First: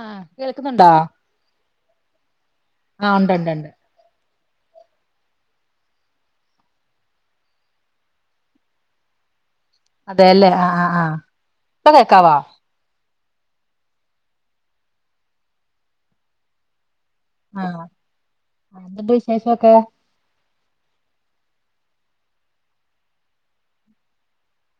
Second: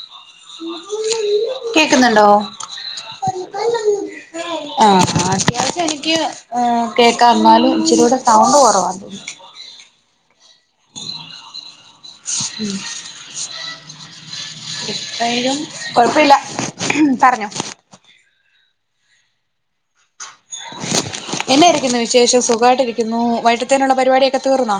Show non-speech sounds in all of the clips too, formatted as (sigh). ആഹ് കേൾക്കുന്നുണ്ടോ കേക്ക്ന്ന് ണ്ടൊ? ഉ ആഹ് അത്യാവശ്യം എനിക്ക് ഏഹ് കേക്കാ. ന്നാലും ഇച്ചിരി യൂടെ സൗണ്ട് കൊറവാ. അതെ അല്ലെ. ആഹ് ആഹ് ആഹ്. ഇപ്പൊ കേക്കാവൊ? എപ്പേഴും. കൊഴപ്പില്ല. ഉം പറഞ്ഞൊ ആഹ് എന്ത് വിശേഷൊക്കെ. എന്നെയിരിക്കുന്നു വിശേഷം സുഖായിട്ട് ഇരിക്കുന്നു. വൈകിട്ടത്തേനുള്ള പരിപാടിയൊക്കെ തീർന്നൊ?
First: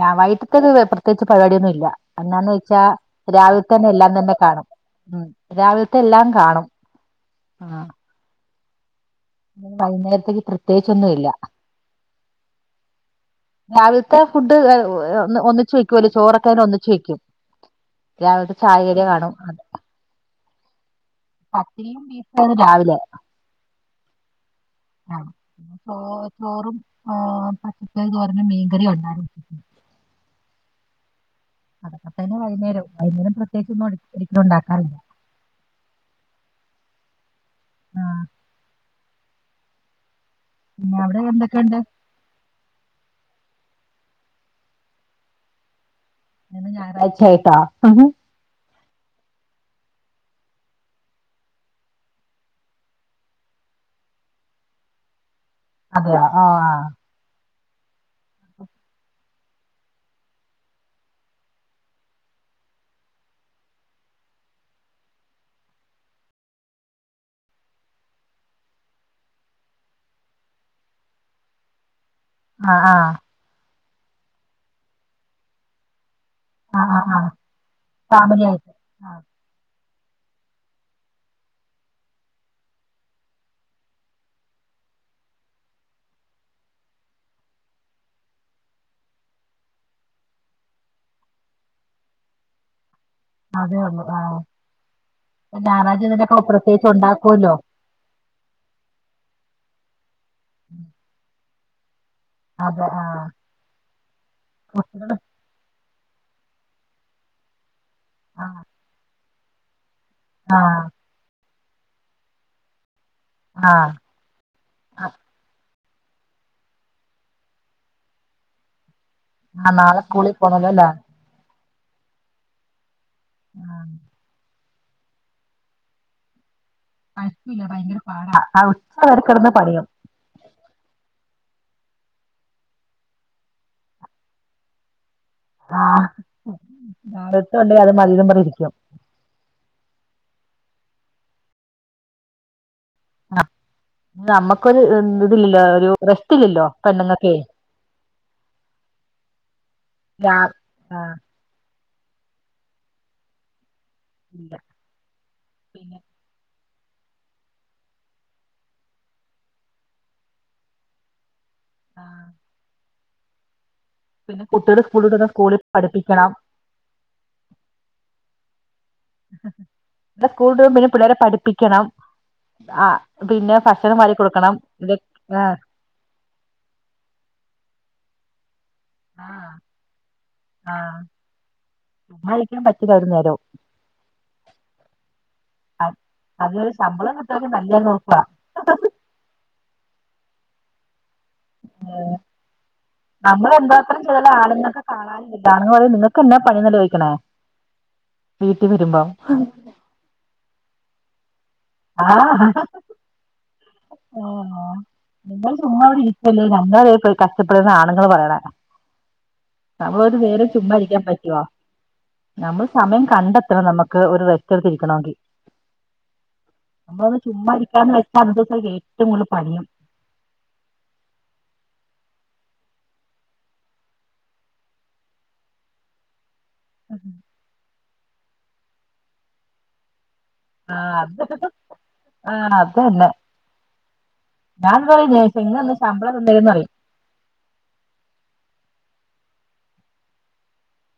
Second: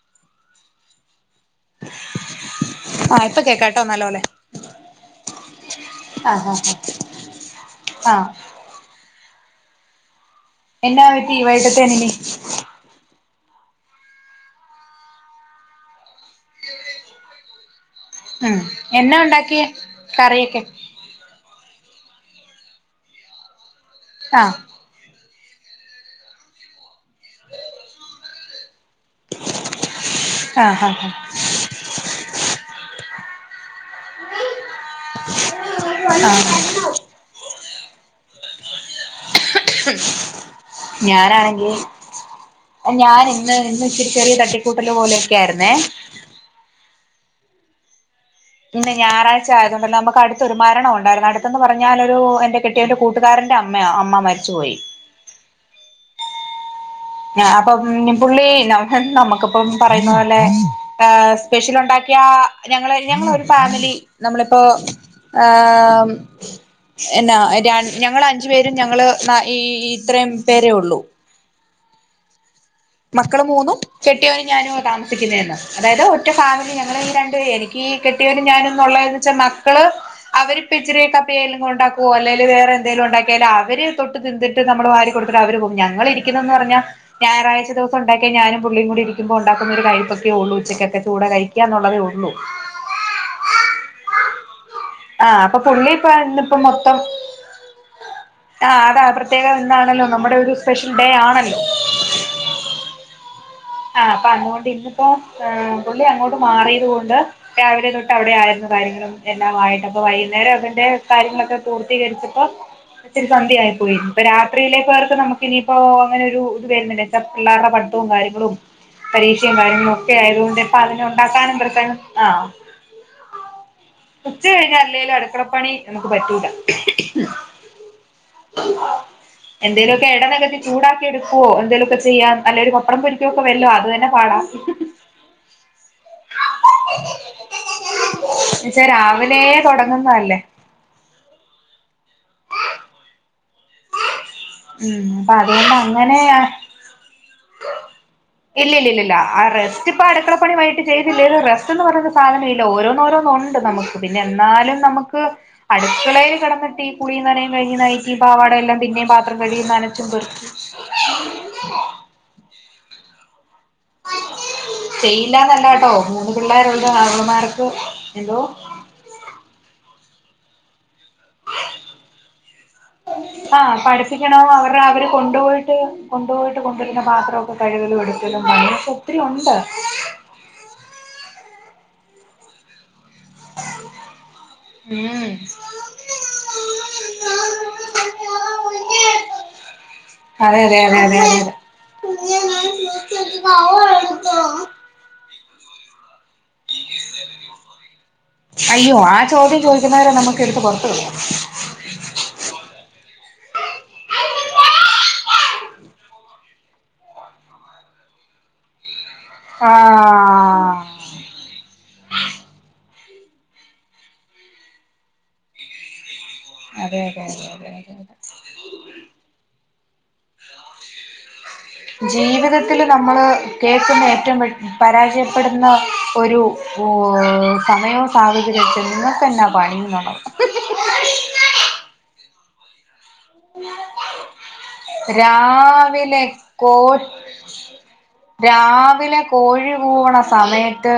ഞാ വൈട്ട്ത്തെത് ഒര് പ്രത്യേകിച്ച് പരിപാടിയന്നുല്ല. അന്നാന്ന് വെ ച്ച ആഹ് ഇപ്പൊ കേക്കാട്ടോ രാവിൽത്തന്നെ എല്ലാം നല്ലോലെ തന്നെ കാണും. ഉം. രാവിൽത്തെ എല്ലാം ആഹ് കാണും. ആഹ് ആഹ് ആഹ് വൈന്നേരത്തെക്ക് പ്ര എന്നാ വറ്റി വൈട്ടത്തേനിനി രാവിൽത്തെ ഫുഡ് ഏഹ് ന്ന് ഒന്നിച്ചു വയ്ക്കുല്ലൊ. ചോറൊക്കേന് ഒന്നിച്ച് വയ്ക്കും. രാവിൽത്തെ ഉം ചായകരി എന്നാ കാണും. അതെ ഉണ്ടാക്കിയേ കറിയൊക്കെ പത്തിരിയും ബീഫു ആണ് രാവിലെ. ആഹ്. ആഹ്, ഓഹ് ചോറും ഏഹ് പച്ചക്കറി തോരനും മീൻകറിയു ഒണ്ടായിരുന്നു ആഹാ ഹാഹ് അതൊക്കെ തന്നെ വൈന്നേരം വൈകുന്നേരം പ്രത്യേകിച്ചൊന്നും ഒ ഒരിക്കലും ഉണ്ടാക്കാറില്ല. ആഹ്. ആഹ്. അവിടെ ഞാനാണെങ്കി എന്തൊക്കെയുണ്ട് ഏഹ് ഞാൻ ഇന്ന് ഇന്ന് ഇച്ചിരി ചെറിയ തട്ടിക്കൂട്ടല് പോലെയൊക്കെ ആയിര്ന്നേ ഇന്ന് ഞായറാഴ്ച്യായിട്ടാ ഇന്ന് ഞായറാഴ്ച ആയത് കൊണ്ടല്ല, നമുക്ക് അടുത്ത് ഒരു മരണം ഉണ്ടായിരുന്നു. അടുത്തെന്ന് പറഞ്ഞാലൊരു എന്റെ കെട്ട് ട്ട്യോൻ്റെ കൂട്ടുകാരന്റെ അമ്മയാ, അമ്മ മരിച്ചുപോയി. അതെയോ ആഹ് ഞാ അപ്പം ന് പുള്ളി നം നമ്മക്ക്പ്പം പറയുന്ന പോലെ ഏഹ്, സ്പെഷ്യലുണ്ടാക്കിയാ ഞങ്ങള് ഞങ്ങളൊരു ഫാമിലി നമ്മളിപ്പോ ആം എന്നാ രൺ ഞങ്ങളഞ്ചു പേരും ഞങ്ങള് നാ ഈ ഇത്രയും പേരേ ഉള്ളൂ ആഹ്, ആഹ് മക്കളും മൂന്നും കെട്ടിയോനും ഞാനും താമസിയ്ക്കുന്നെന്ന്. അതായത് റ്റ ഫാമിലി ആ ഞങ്ങള് ആ ഈ ആ രണ്ടുവെ എനിയ്ക്ക് ഫാമിലി കെട്ടിയവനും ആയിട്ട് ഞാനൊന്നുള്ളെ ആ എന്നുവെച്ചാ മക്കള് അവര്പ്പ ഇച്ചിരിയൊക്കപ്പെഴേലും ഉണ്ടാക്കുവോ അല്ലെല് വേറെ എന്തേലും ഉണ്ടാക്കിയാല് അവര് തൊട്ട് തിന്തിട് ത്ത് നമ്മള് വാരി കൊടുത്തിട്ട് അവര് പോകും. ഞങ്ങളിരിക്കുന്നന്ന് പറഞ്ഞാ ഞായറാഴ്ച ദിവസം ഉണ്ടാക്ക്യ ഞാനും പുള്ളിയും കൂടി ഇരിക്കുമ്പോ ഉണ്ടാക്കുന്നൊരു കയ്പപ്പക്കെം ഉള്ളൂച്ചക്കെക്കെ ചൂട കഴിക്കാന്നുള്ളതേ ഉള്ളൂ. അതെയുള്ളു, ആഹ് ആഹ്, അപ്പൊ പുള്ളിപ്പ ഇന്നിപ്പം പ്രത്യേകിച്ച് മൊത്തം ഉണ്ടാക്കുമല്ലോ ആഹ്‌ അതാ പ്രത്യേകം ഇന്നാണല്ലോ നമ്മടെ ഒരു സ്പെഷ്യൽ ഡേ ആണല്ലോ അതെ, ആഹ്‌ ആഹ്, അപ്പ അങ്ങോട്ടിന്നിപ്പം ഏഹ് പുള്ളി അങ്ങോട്ട് മാറിയത് കൊണ്ട് രാവിലെ തൊട്ട് അവിടെ ആ ആയിരുന്നു. കാര്യങ്ങളും എല്ലാം ആയിട്ടപ്പം വൈകുന്നേരം ആ അതിന്റെ കാര്യങ്ങളൊക്കെ പൂർത്തീകരിച്ചപ്പോ ഇച്ചിരി ആ സന്ധ്യആയിപോയിരുന്നു. രാത്രിയിലെ ആ പോലത്തെ നമുക്കിനിയിപ്പോ അങ്ങനെൊരു ഇത് വരുന്നുണ്ട്ച്ച പിള്ളാരുടെ പഠിത്തവും കാര്യങ്ങളും പരീക്ഷേ ആ കാര്യങ്ങളും നാളെ ഒക്കെ സ്കൂളിൽ ആയതുകൊണ്ട് പോകണമല്ലോ ഇപ്പ അല്ലേ അതിനെ ഉണ്ടാക്കാനും പര്ത്താനും ആഹ് ആഹ് ഉച്ച കഴിഞ്ഞാൽ അല്ലേലും അടുക്കുളപ്പണി നമുക്ക് പറ്റൂല (unintelligible) ഭയങ്കരാപാടാ ആഹ് ഉച്ചവരെ കെടന്ന് പണിയും എടനെകത്തി ചൂടാക്കി എടുക്കോ എന്തേലൊക്കെ ചെയ്യാൻ അല്ലേലൊരു പപ്പടം പൊരിക്ക ക്കെക്കൊ വെര്ല്ലോ അത് തന്നെ പാടാ ആഹ്, നാളത്തെ കണ്ട് അത് നല്ലമ്പറ് രിക്കും വെച്ചാ രാവിലെ തൊടങ്ങുന്നല്ലേ ആഹ്, നമ്മക്കൊരു ഉം ഇൻ അപ്പൊ ഇതില്ലല്ലോ ഒരു റെസ്റ്റ് ഇല്ലല്ലോ പെണ്ണുങ്ങ ഇല്ലഇല്ലില്ലില്ല ആഹ് റെസ്റ്റ് പ്പൊ രാ അടക്കളപ്പണി വൈകീട്ട് ആഹ് ചെയ്തില്ലേലും റെസ് സ്റ്റ്ന്ന് പറയ്ന്ന സാനമേയില്ല ഓരോന്നോരോന്നൊണ്ട് നമുക്ക് പിന്നെ ഇല്ല എന്നാലും നമുക്ക് പിന്നെ അടുക്കളയിൽ കെടന്നിട്ടീ കുളിയും നനയും കഴിഞ്ഞു നൈറ്റി പാവാടയെല്ലാം പിന്നേം പാത്രം കഴുകി നനച്ചും പെറുക്കി ആഹ്. പിന്നെ കുട്ടികള് സ്കൂള് വിട്ട് വന്നാ സ്കൂളിൽ ചെയ്യില്ലന്നല്ലാട്ടോ പഠിപ്പിക്കണം മൂന്ന് പിള്ളേരുള്ളാങ്ങളമാർക്ക് എന്തോ സ്കൂൾ ടും പിന്നെ പിള്ളേരെ പഠി പ്പിക്കണം ആഹ് പിന്നെ ആഹ് ഭക്ഷണം വാരി പഠിപ്പിക്കണം കൊടുക്കണം അവരുടെ ഇ അവര് കൊണ്ടുപോയിട്ട് കൊണ്ടുപോയിട്ട് കൊണ്ടരുന്ന പാത്രമൊക്കെ കഴുകലും എടുക്കലുംപണിഒക്കെ ആഹ് ഒത്തിരിയൊണ്ട് ആഹ് ചുമ്മയിരിയ്ക്കാൻ പറ്റില്ലാരൂ നേരോ അ അതിനൊരു ശമ്പളം കിട്ടെങ്കി നല്ലോ നോക്ക അതെ അതെ അതെ (unintelligible) (unintelligible) നമ്മളെന്താക്ണ് ചെയ്ത ആണ്ങ്ങൾക്ക് കാണാൻല്ലല്ലോ ആണ് ങ്ങപറയും നിങ്ങ (unintelligible) അയ്യോ വരുമ്പം ആ ചോദ്യം ചോദിക്കുന്നവരെ നമുക്ക് എടുത്ത് പൊറത്തുടണം ആഹ്‌ അഹ് ആഹ് (unintelligible) നിങ്ങള് ചുമ്മവ്ടെയിക്കല്ലേ ഞങ്ങള കഷ്ടപ്പെടുന്ന ആണുങ്ങൾ പറയണ നമ്മളൊരു നേരം ആഹ് ചുമ്മയിരിയ്ക്കാൻ പറ്റോ നമ്മൾ സമയം കണ്ടെത്തണം നമുക്ക് ഒരു റെസ്റ്റ് എടുത്തിരിക്കണമെങ്കി അതെ നമ്മള അതെ അതെ ചുമ്മ അതെ അതെ അതെ ഇരിക്കാവെച്ച ന്തസ ഏറ്റവും കൂടുതൽ പണിയും ജീവിതത്തില്നമ്മള് കേക്കുന്ന ഏറ്റവും പരാജയപ്പെടുന്ന ഒരു ഓഹ് സമയവും സാഹചര്യക്കെ നിങ്ങൊക്കെന്നാ പണിന്നാണ് ആഹ്‌ അത് ആഹ് അതന്നെ ഇന്നൊന്ന് ശമ്പളം രാവിലെ തന്നേരേന്ന് പറയും കോ രാവിലെ കോഴി കൂവണ സമയത്ത്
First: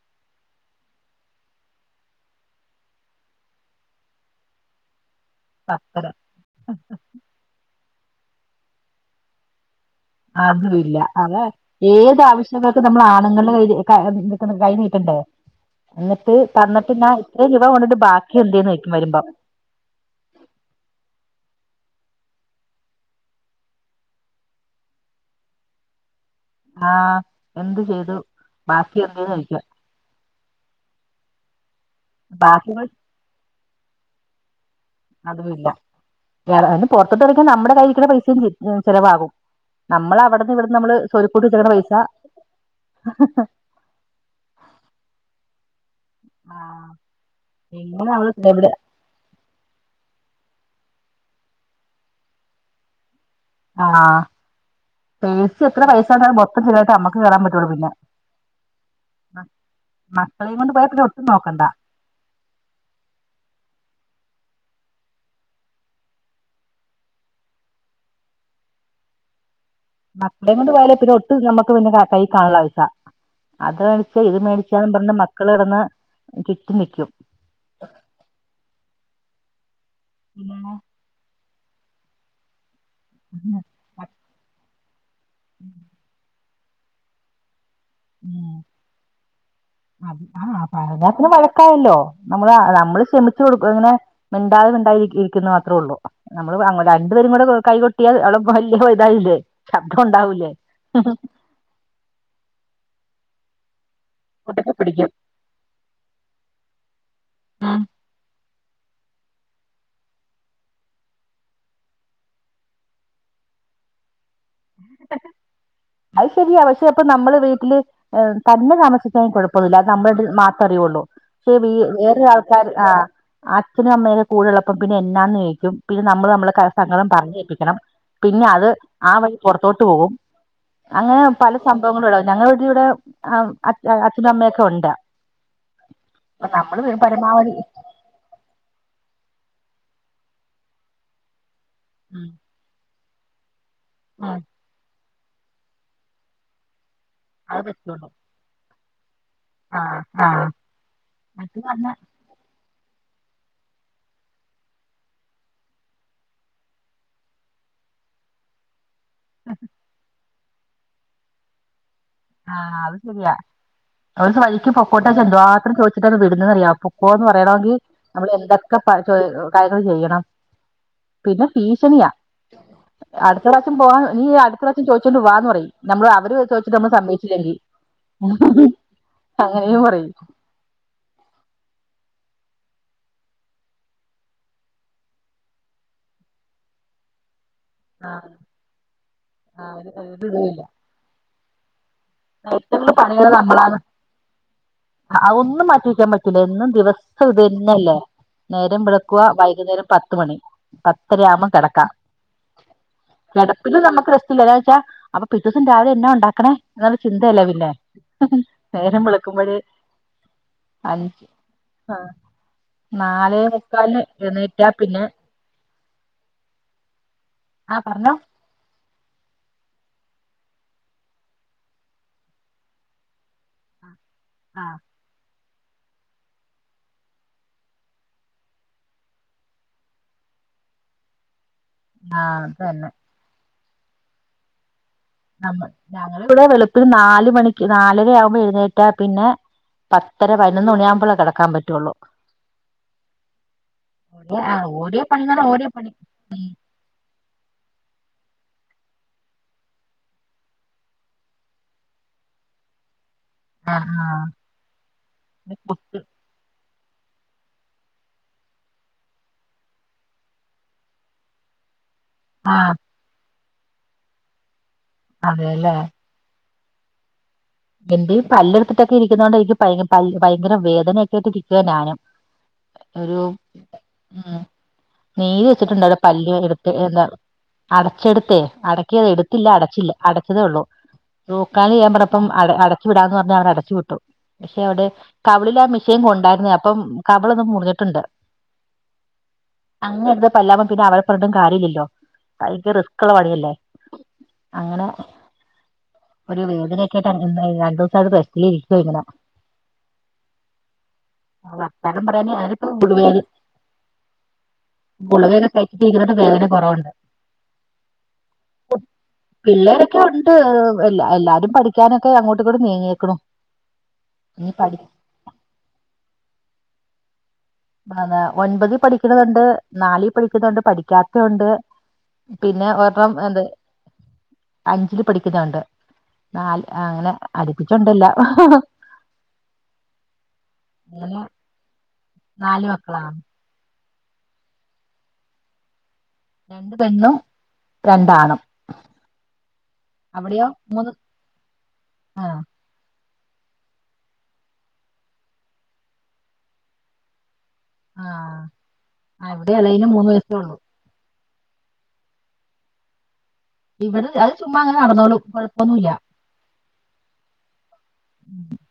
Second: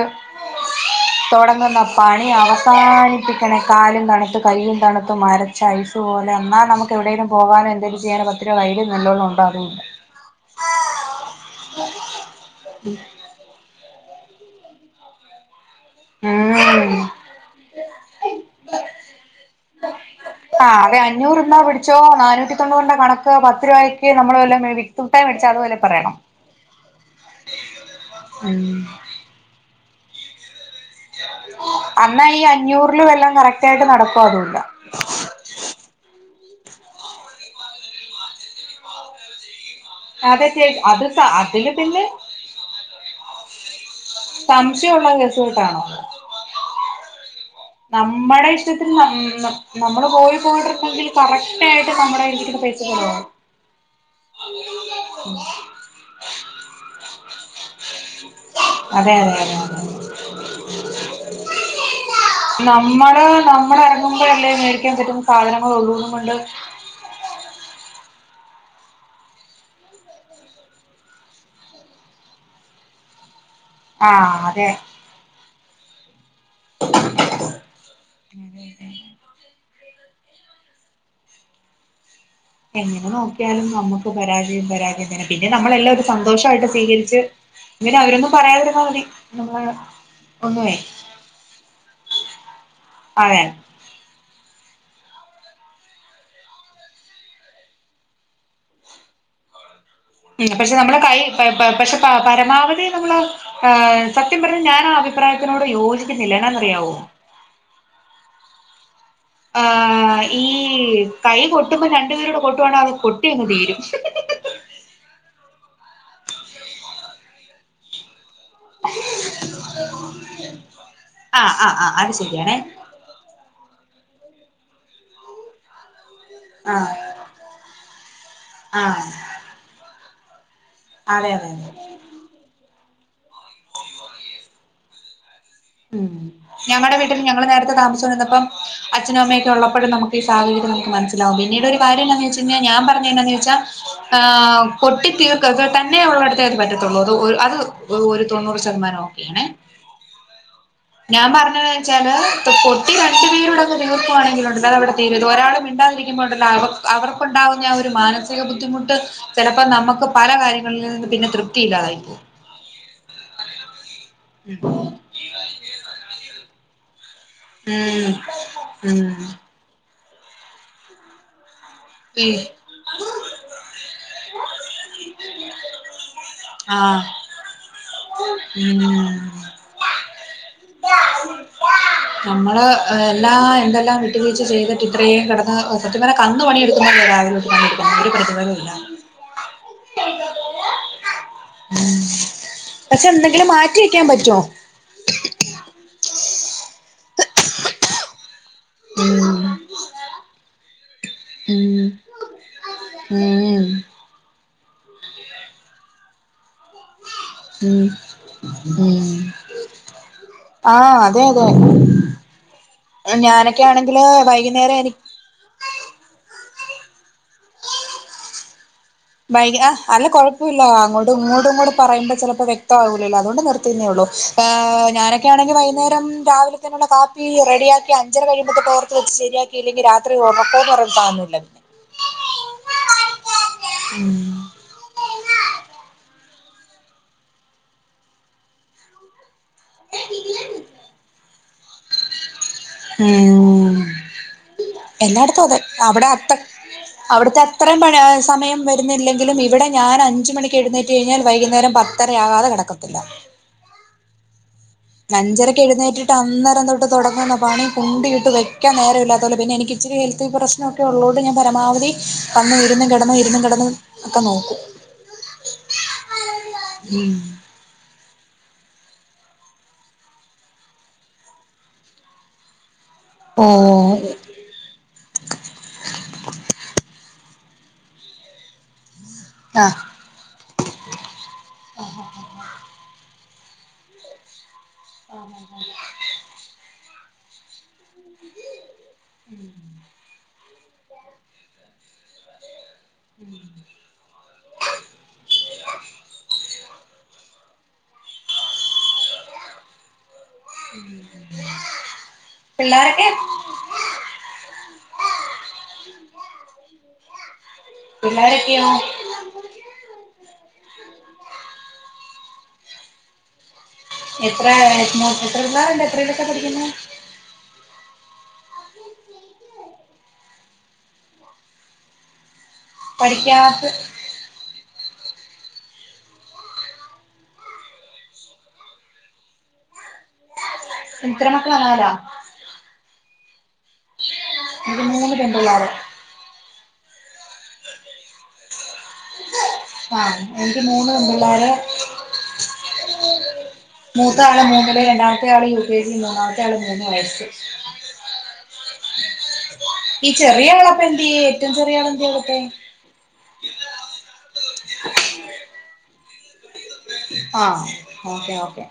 തുടങ്ങന്ന പണി അവസാനിപ്പിക്കണെ കാലും തണുത്ത് കൈയും തണുത്ത് മര ക്ഷയ്സ് പത്തര പോലെ എന്നാനമുക്ക് എവിടെേങ്കും പോവാനോ എന്തേലും ചെയ്യാനൊ പത്തരൂപ കൈ നല്ലോണ ണ്ടോ അതുല്ല അതുല്ല അതെന്നേ ഏത് ആവശ്യങ്ങക്കും നമ്മൾ ആണുങ്ങൾടെ ക (unintelligible) കൈനീട്ടണ്ടെ എന്നിട്ട് തന്നിട്ട് ഉം ന്നാ ഇത്രയും രൂപ കൊണ്ടിട്ട് ബാക്കി എന്തേചോയിയ്ക്കും വരുമ്പോ ആഹ് അതെ അഞ്ഞൂറ് ന്നോ പിടിച്ചോ നാനൂറ്റി തൊണ്ണൂറിന്റെ കണക്ക് പത്ത് രൂപക്ക് നമ്മള് വല്ലോം (unintelligible) മടിച്ചാ അതുപോലെ പറയണം ആഹ് എന്ത് ചെയ്തു ഉം ബാക്കി എന്തേലും കഴിക്കാ അന്നാ ഈ ബാക്കി അഞ്ഞൂറില് വല്ലോം കറക്റ്റ് ആയിട്ട് നടക്കോ അതും ഇല്ല അതുമല്ല അതിന് പുറത്തോട്ട് ഇറ ങ്ങുമ്പോൾ നമ്മുടെ കൈയിലുള്ള പൈസയും ചെലവാകും നമ്മൾ അതെ അവിടുന്ന് ചേ ഇവിടുന്ന് നമ്മള് അത് സെരുക്കൂട്ടി വച്ചിരിക്കണ അതില് പൈസ പിന്നെ സംശയമുള്ള രസമായിട്ടാണോ ആഹ് എങ്ങനെ നമ്മള് നമ്മുടെ എവിടെ ഇഷ്ടത്തി നമ്മള് പോ പോയിട്ടെങ്കിൽ കറക്റ്റ് ആയിട്ട് നമ്മുടെ ഇരിക്കുന്ന പൈസ ചിലവാകും ആഹ് പേഴ്സിൽ എത്ര പൈസ ഉണ്ടായാലും മൊത്തം ചിലവായിട്ടെ നമ്മക്ക് കേറാൻ പറ്റുള്ളൂ പിന്നെ അതെ അതെ അതെ അതെ മക്കളെയും കൊണ്ട് പോയ പിന്നെ ഒട്ടും നോക്കണ്ടാ നമ്മള് നമ്മൾ ഇറങ്ങുമ്പോഴ് അല്ലേ മേടിക്കാൻ പറ്റും സാധനങ്ങളുളളു എന്നും പറഞ്ഞ് കൊണ്ട് മക്കളെ കൊണ്ട് പോയാലേ പിന്നെ ഒട്ടും നമ്മുക്ക് പിന്നെ കൈ കാണുല്ല പൈസ അത് മേടിച്ചാ ഇത് ആഹ് അതെ മേടിച്ചാ എന്നും പറഞ്ഞു മക്കൾ കിടന്ന് ചുറ്റും നിൽക്കും അതെ അതെ പിന്നെ എങ്ങനെ നോക്കിയാലും നമുക്ക് പരാജയം പരാജയം തന്നെ പിന്നെ നമ്മളെല്ലാം ഒരു സന്തോഷമായിട്ട് സ്വീകരിച്ച് ഇങ്ങനെ അവരൊന്നും ഉം പറയാതിരുന്നാൽ മതി നമ്മള ആഹ് പറഞ്ഞ പിന്നെ വഴക്കായല്ലോ നമ്മള് അഹ് നമ്മള് അതെ ക്ഷമിച്ചു കൊടുക്കും ങ്ങനെ മിണ്ടാതെ മിണ്ടായി ഇയ് ഇയിക്കുന്ന മാത്രം ഒള്ളൂ നമ്മള് അങ്ങനെ രണ്ടുപേരും കൂടെ കോ കൈകൊട്ടിയാൽ അവിടെ വലിയ ഇതായില്ലേ ശബ്ദം ഉണ്ടാവൂലേ ഉം പക്ഷെ (unintelligible) പക്ഷെ പര പരമാവധി നമ്മള് ആഹ് സത്യം പറഞ്ഞാ ഒട്ടൊക്കെ ഞാനാ പിടിക്കും അഭിപ്രായ തിനോട് യോജിക്കുന്നില്ലാ എന്നന്ന് അറിയാവോ ഉം. ആഹ് ഈ കൈ കൊട്ടുമ്പോൾ രണ്ടുപേരോട് കൊട്ടുവാണങ്കിൽ അത് കൊട്ടി അങ്ങ് തീരും അത് ശരിയാ പക്ഷെ അപ്പൊ നമ്മള് വീട്ടില് ഏഹ് തന്ന താമസിക്കാൻ കുഴപ്പൊന്നുല്ല അത് നമ്മള് രണ്ടുരും മാത്ര അറിയുള്ളൂ പക്ഷെ ആഹ് വീ ആഹ് ആഹ് അത് ശരിയാണേ വേറൊരാൾക്കാർ ആഹ് അച്ഛനും അമ്മേയും കൂടെ ഉള്ളപ്പം പിന്നെ എന്നാന്ന് ചോയിക്കും പിൻ നമ്മള് നമ്മളെ ക ആഹ് സങ്കടം പറഞ്ഞേപ്പിക്കണം പിന്നെ അത് ആഹ് ആ വഴി പുറത്തോട്ട് പോകും അങ്ങനെ അതെ അതെ പല അതെ സംഭവങ്ങളും ണ്ടാവും ഞങ്ങടെ ഇവിടെ അം അച് അച്ഛനും അമ്മയൊക്കെ ഒണ്ട് ഉം ഞങ്ങടെ വീട്ടിൽ ഞങ്ങള് നേരത്തെ താമസിച്ച് കൊണ്ടിരുന്നപ്പ അച്ഛനും അമ്മയൊക്ക ഉള്ളപ്പോഴ് നമുക്ക് ഈ സാഹര്യ നമുക്ക് മനസിലാവു പിന്നീട് ഒരു കാര്യം എന്നന്ന് ഉം വെച്ച് ഞെ ഞാൻ പറഞ്ഞ എന്നന്ന് വെച്ചാ ആഹ് പൊട്ടി തീർക്ക തന്നെ ഉള്ളടുത്തേ അത് പറ്റ (unintelligible) അത് ഒരു തൊണ്ണൂറ് ശതമാനം ഓക്കെയാണേ ആഹ് ആഹ് ഞാൻ അത് പറഞ്ഞത് പറഞ്ഞ ച്ചാല് (unintelligible) (inaudible) തീർപ്പുവാണെങ്കിൽ ഉണ്ടല്ലേ അത് അവിടെ തീരും ഇത് ഒരാള് മിണ്ടാതിരിക്കുമ്പോണ്ടല്ലോ അവർക്ക് അവർക്കുണ്ടാവുന്ന ആ ഒരു മാനസി ബുദ്ധിമുട്ട് ചിലപ്പോ നമുക്ക് പല കാര്യങ്ങളിൽ നിന്നു പിന്നെ തൃപ്തിയില്ലാതായിപോകും ആഹ് അത് ശരിയാ ഒരു വഴിക്ക് പൊക്കോട്ട എന്ന് എന്ത് മാത്രം ചോദിച്ചിട്ടാ ന്ന വിടുന്നേന്ന് അറിയ പോന്ന് പറയണങ്കിൽ ഉം നമ്മൾ എന്തൊക്കെ ഉം (unintelligible) കാര്യങ്ങൾ ചെയ്യണം പിന്നെ ഭീഷണിയാ ഏയ് അടുത്ത പ്രാവശ്യം പോകൻ നീ അടുത്ത പ്രാവശ്യം ചോദിച്ചോണ്ട് വാന്ന് പറയും നമ്മള് അവര് ചോദിച്ചിട്ട് നമ്മൾ ആഹ് സമ്മയിച്ചിലെങ്കി ഉം അങ്ങനെയും പറയും നമ്മള് എല്ലാ എന്തെല്ലാം വിട്ടുവീഴച്ച ചെയ്തിട്ട് ഇത്രയും കിടന്ന് സത്യം പറഞ്ഞ കന്ന് പണി എടുക്കുമ്പോൾല്ല രാവിലെ തെട്ട് പണി എടുക്കണം ഒരു ആഹ് പ്രതിഭലം ഇല്ല ആഹ് ഒരു (unintelligible) ഇല്ല ഉം കൂടുതൽ പക്ഷെ എന്തെങ്കിലും മാറ്റി വെക്കാൻ പറ്റുവോ ആഹ് ഒന്നും മാറ്റി വെക്കാൻ പറ്റില്ല എന്നും ദിവസവും ഇത് തന്നെല്ലേ നേരം വെളുക്കുക ഉം വൈകുന്നേരം പത്ത് മണി പത്തര ആവുമ്പോ ഉം കിടക്കാം കിടപ്പിന് ഉം നമുക്ക് റസ്‌റ്റില്ലാ ഒരാഴ്ച്ച അപ്പൊ പിറ്റസം രാവിലെ എന്നാ ഉണ്ടാക്കണേ ന്നല്ല ചിന്തയല്ലേ പിന്നെ ഉം നേരം ഉം വെളുക്കുമ്പഴേ ആഹ് അതെ അഞ്ച് അതെ ആഹ് നാലേ ഞാനൊക്കെ മുക്കാലിന് ആണെങ്കില് എഴുന്നേറ്റാ വൈകുന്നേരം എനി പിന്നെ ആഹ് പറഞ്ഞോ ബൈയ അല്ല കൊഴപ്പോല്ല അങ്ങോട്ടും ഇങ്ങോട്ടുംകുടെ പറയുമ്പോ ചെലപ്പോ വ്യക്തവാവൂലല്ലോ അതോണ്ട് നിർത്തി ന്നേഉള്ളൂ പാ ആ ഞാനക്കെണെങ്കി വൈകുന്നേരം രാവിലെ (unintelligible) കാപ്പി റെഡിയാക്കി അഞ്ചര കഴിയുമ്പക്ക് ഓർത്ത് വെച്ച് ശരിയാക്കി ഇല്ലെങ്കിൽ രാത്രി ഒറക്കോന്ന് പറയുന്ന സാധനല്ല ആഹ് അതന്നെ ഉം നമ്മ ഞങ്ങള് ഇവടെ വെളുപ്പിന് നാല് മണിക്ക് നാലര ആകുമ്പോ എഴുന്നേറ്റ പിന്നെ പത്തര പതിനൊന്ന് മണിയാമ്പളാ കെടക്കാ പറ്റുള്ളൂ ഉം ഓരോ ആ ഓരോ എല്ലാടത്തും പണിന്നറഞ്ഞാ അതെ ഓരോ പണി അവിടെ അത്ത അവിടുത്തെ അത്രയും പണി സമയം വരുന്നില്ലെങ്കിലും ഇവിടെ ഞാൻ അഞ്ച് മണിക്ക് എഴുന്നേറ്റ് കഴിഞ്ഞാൽ വൈകുന്നേരം പ ത്തരയാകാതെ കടക്കത്തില്ല ആഹ് ഹാ അഞ്ചരക്ക് എഴുന്നേറ്റിട്ട് അന്നേരം തൊട്ട് തുടങ്ങുന്ന പണി കുന്തിയിട്ട് വയ്ക്കാൻ നേര ഇല്ലാതോലെ പിന്നെ എനിക്കിച്ചിരി ഹെൽത്ത് പ്രശ്നൊക്കെള്ളൂണ്ട് ഞാൻ പരമാവധി ആ വന്ന് ഇരുന്ന് കെടന്ന് ഇരുന്ന് കെടന്ന് ഒക്കെ നോക്കും അതെല്ലേ ഉം എന്റെ പല്ലട്ത്തിട്ടൊക്കെ ഇരിക്കുന്നോണ്ട് എനിക്ക്പയ് പല്ല് ഭയങ്കര വേദനയക്കൊയിട്ട് ഇരിക്ക ഞാനും ഒരു ഓ ഉം നീര് വെച്ചിട്ടുണ്ട് അവിടെ പല്ല് വേ എടുത്ത് എന്താ അടച്ചെടുത്തേ അടക്കിത് എടുത്തില്ല ആഹ് അടച്ചില്ല അടച്ചതേ ഉള്ളൂ റൂക്കാലിയ്യാപറപ്പം അട അടച്ചു വിടാന്ന് പറഞ്ഞാ അവരടച്ചു വിട്ടു പക്ഷെ അവിടെ കവ്ളിലാ മിഷെൻ കൊണ്ടായരുന്നേ അപ്പം കവളൊന്നും മുറിഞ്ഞിട്ടുണ്ട് അങ്ങേഅറ്റത്തെ പല്ലവുമ്പോ പിന്നെ അവരെപറട്ടും കാര്യല്ലല്ലോ ഭയങ്കരറിസ് ക്ക്ള്ള പണിയല്ലേ അങ്ങനെ ഒരു വേദനേ (unintelligible) വർത്താനം പറയാന് ആരപ്പോ പിള്ളോരൊക്കെ മുഴെപേര് ഗുള്കൊക്കെ സെറ്റി ഇരുപവതും വേദന കുറവുണ്ട് പിള്ളാരൊക്കെയോ പിള്ളേരൊക്കെ ഉണ്ട് എല്ലാ എല്ലാരും പഠിക്കാനൊക്കെ അങ്ങോട്ട്ങ്ങോട്ടും നീങ്ങേക്കണു എത്രോ മു എത്ര പിള്ളേരുണ്ട് എത്രേലൊക്കെ പഠിക്കുന്നേ പ്നത് ഒൻപത് പഠിക്കണതുണ്ട് നാലി പഠിക്കുന്നുണ്ട് പഠിക്കാത്ത ഉണ്ട് പിന്നെ ഒരെണ്ണം എന്ത് പഠിക്കാത്ത അഞ്ചില് പഠിക്കുന്നണ്ട് നാല്ആഹ് അങ്ങനെ അടുപ്പിച്ചുണ്ടല്ലേ എത്ര മക്കളാ നാലാ നാല് മക്കളാ മൂന്ന് പെമ്പിള്ളാര് പെണ്ണും രണ്ടാണും ആഹ് എനിക്ക് മൂന്ന് പെമ്പിള്ളാര് ആ മൂത്ത ആള് മൂന്നില് രണ്ടാമത്തെ ആള് യു കെ ജി മൂന്നാമത്തെ ആള് മൂന്ന് വയസ്സ് ആഹ് ആഹ് എവടെ എളെ ഈ ചെറിയ ആളപ്പൊ എന്തിയ്യ ഏറ്റവും ചെറിയ ആള് എന്തിയ്യപ്പേ ഇവിടെ അത് ചുമ്മാ അങ്ങനെ നടന്നോളും കുഴപ്പൊന്നുല്ല ആഹ് ഓക്കെ ഓക്കേ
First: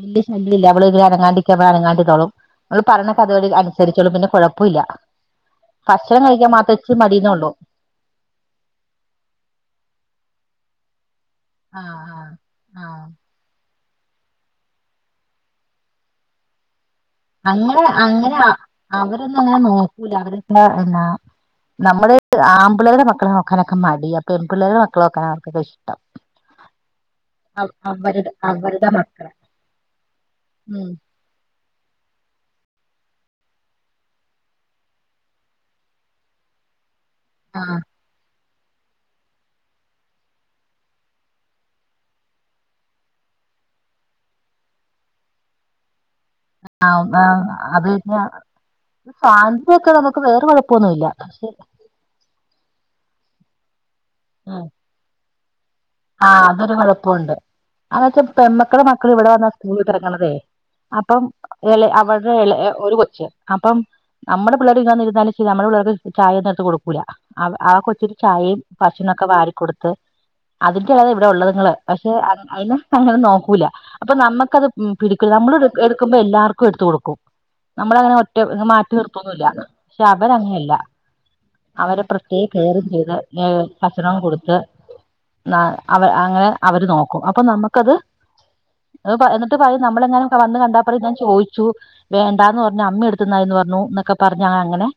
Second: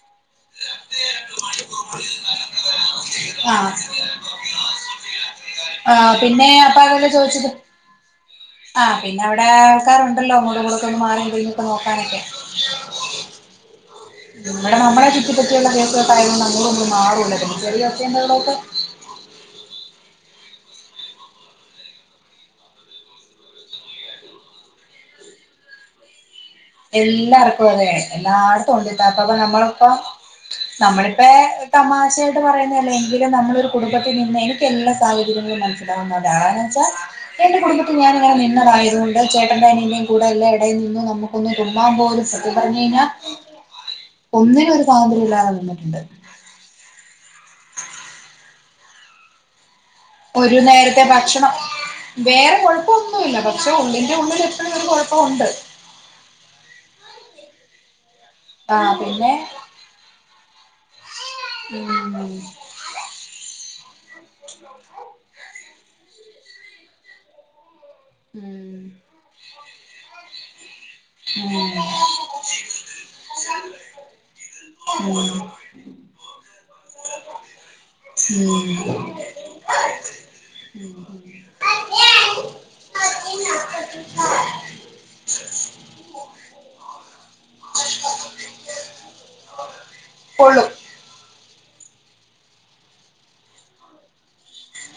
വല്ല്യ ശല്യ ഇല്ല അവള് ഇതി അനങ്ങാണ്ടിക്യാപ അനങ്ങാണ്ടിന്നോളും ങ്ങള് പറഞ്ഞ പത്പോലെ ആഹ് അനുസരി ച്ചോളൂം പിന്നെ കുഴപ്പൂല്ല ആഹ് പിന്നെ അപ്പ അതല്ല മടിയെന്നേ ഉള്ളൂ ചോദിച്ചത് ആഹ് പിന്നെ അവിടെ ആൾക്കാരുണ്ടല്ലോ മോളെ കൂടോക്കെ ഒന്ന് മാറാകഴിഞ്ഞു ആഹ് നോക്കാനൊക്കെ ആഹ് ആഹ് നമ്മടെ നമ്മളെ ചുറ്റിപ്പറ്റിയുള്ള കേസൊക്കെ ആയതോണ്ട് അങ്ങൊടും ഇങ്ങൊടുംമാറും അങ്ങനെ അങ്ങനാ അവരൊന്ന്ങ്ങനെ നോക്കൂല അവരൊക്കെന്നാ നമ്മഴ്‌ആമ്പിള്ളാരുടെ മക്കളെ നോക്കാനൊക്കെമടി പ്പെൺപിള്ളരുടെ മക്കളെ നോക്കാൻ അവർക്കൊക്കെ ഇഷ്ടം എല്ലാർക്കും അവ- അവരുടെ അവരുടെ അതേഎല്ലാട്തൂണ്ട് മക്കളെ അപ്പ നമ്മളിപ്പ ഉം നമ്മളിപ്പേ തമാശആയ്ട്ട് പറയുന്നതല്ലേ എങ്കിലും നമ്മളൊരു കുടുംബത്തിൽ നിന്ന് എനിക്ക് എല്ലാ സാഹചര്യങ്ങളും (unintelligible) ഇന്ന് വെച്ച എന്റെ ആഹ് കുടുബത്തിൽഞാനിങ്ങന നിന്നതായതോണ്ട് ചേട്ടൻന്റെ അനിയന്റെയും കൂടെ എല്ലാം ഇടയിൽ നിന്ന് നമുക്ക് ഒന്ന്തുമ്മാൻപോലും സത്യം പറഞ്ഞ് കഴിഞ്ഞ ഒന്നിനും ഒരു സ്വാതന്ത്ര്യം ഇല്ലാതെ നിന്നിട്ടുണ്ട് ആ ആ അതെയ് അത്യൊക്കെ നമു ഒരു നേരത്തെ ഭക്ഷണം വേറെ കൊഴപ്പമൊന്നുല്ല പക്ഷെ ഉള്ളിന്റെഉള്ളൊര് (unintelligible) കൊഴപ്പൊണ്ട് ആഹ് അതൊരു കൊഴപ്പൊണ്ട് അത് ആ പെമ്മക്കളെമക്കള് ഇവടെ പിന്നെ വന്നാ സ്കൂള് തോറക്ക്‌ണതേ അപ്പൊ ഇളെ അവടെ ഉം ഇളെയഒര്കൊച്ച് അപ്പം നമ്മടെ പിള്ളേര് ഇങ്ങന്ന് ഇരുന്നാല ചെയ്യ നമ്മടെപിള്ളേർക്ക് ചായൊന്നും എട്ത്ത് കൊടുക്കൂല അവ ആ കൊച്ച ചായെം ഉം ഭക്ഷണോക്കെ വാരി കൊട്ത്ത് അതൊക്കെയാ ഇവിടെഉള്ളത്ങ്ങള് പക്ഷെ അതിന് അങ്ങനെ നോക്കൂല. അപ്പൊ നമ്മക്കത് ഉം ഉം നമ്മള് എടുക്ക്മ്പോഎല്ലാവർക്കും എട്ത്കൊട്ക്കും നമ്മള്അങ്ങനെ ഉം ഒറ്റക്ക്‌മാറ്റി തീർത്തൊന്നുല്ല പക്ഷെ അവരങ്ങനെല്ല അവരെ പ്രത്യേകം കെയറ്ചെയ്ത് ഏഹ് ഭക്ഷണം കൊട്ത്ത് ന അവ അങ്ങനെ അവര് നോക്കും അപ്പൊ നമുക്കത് ന്ട്ട് എന്ന്ട്ട് പറയും നമ്മളങ്ങാനുംവന്ന് കൊള്ളും കണ്ട അപ്പോൾ ഞാൻ ചോയ്ച്ചു വേണ്ടാന്ന് പറഞ്ഞു അമ്മി എട്ത്തുന്നതായിന്ന് പറഞ്ഞുന്നൊക്കെ പറഞ്ഞ് അങ്ങനെ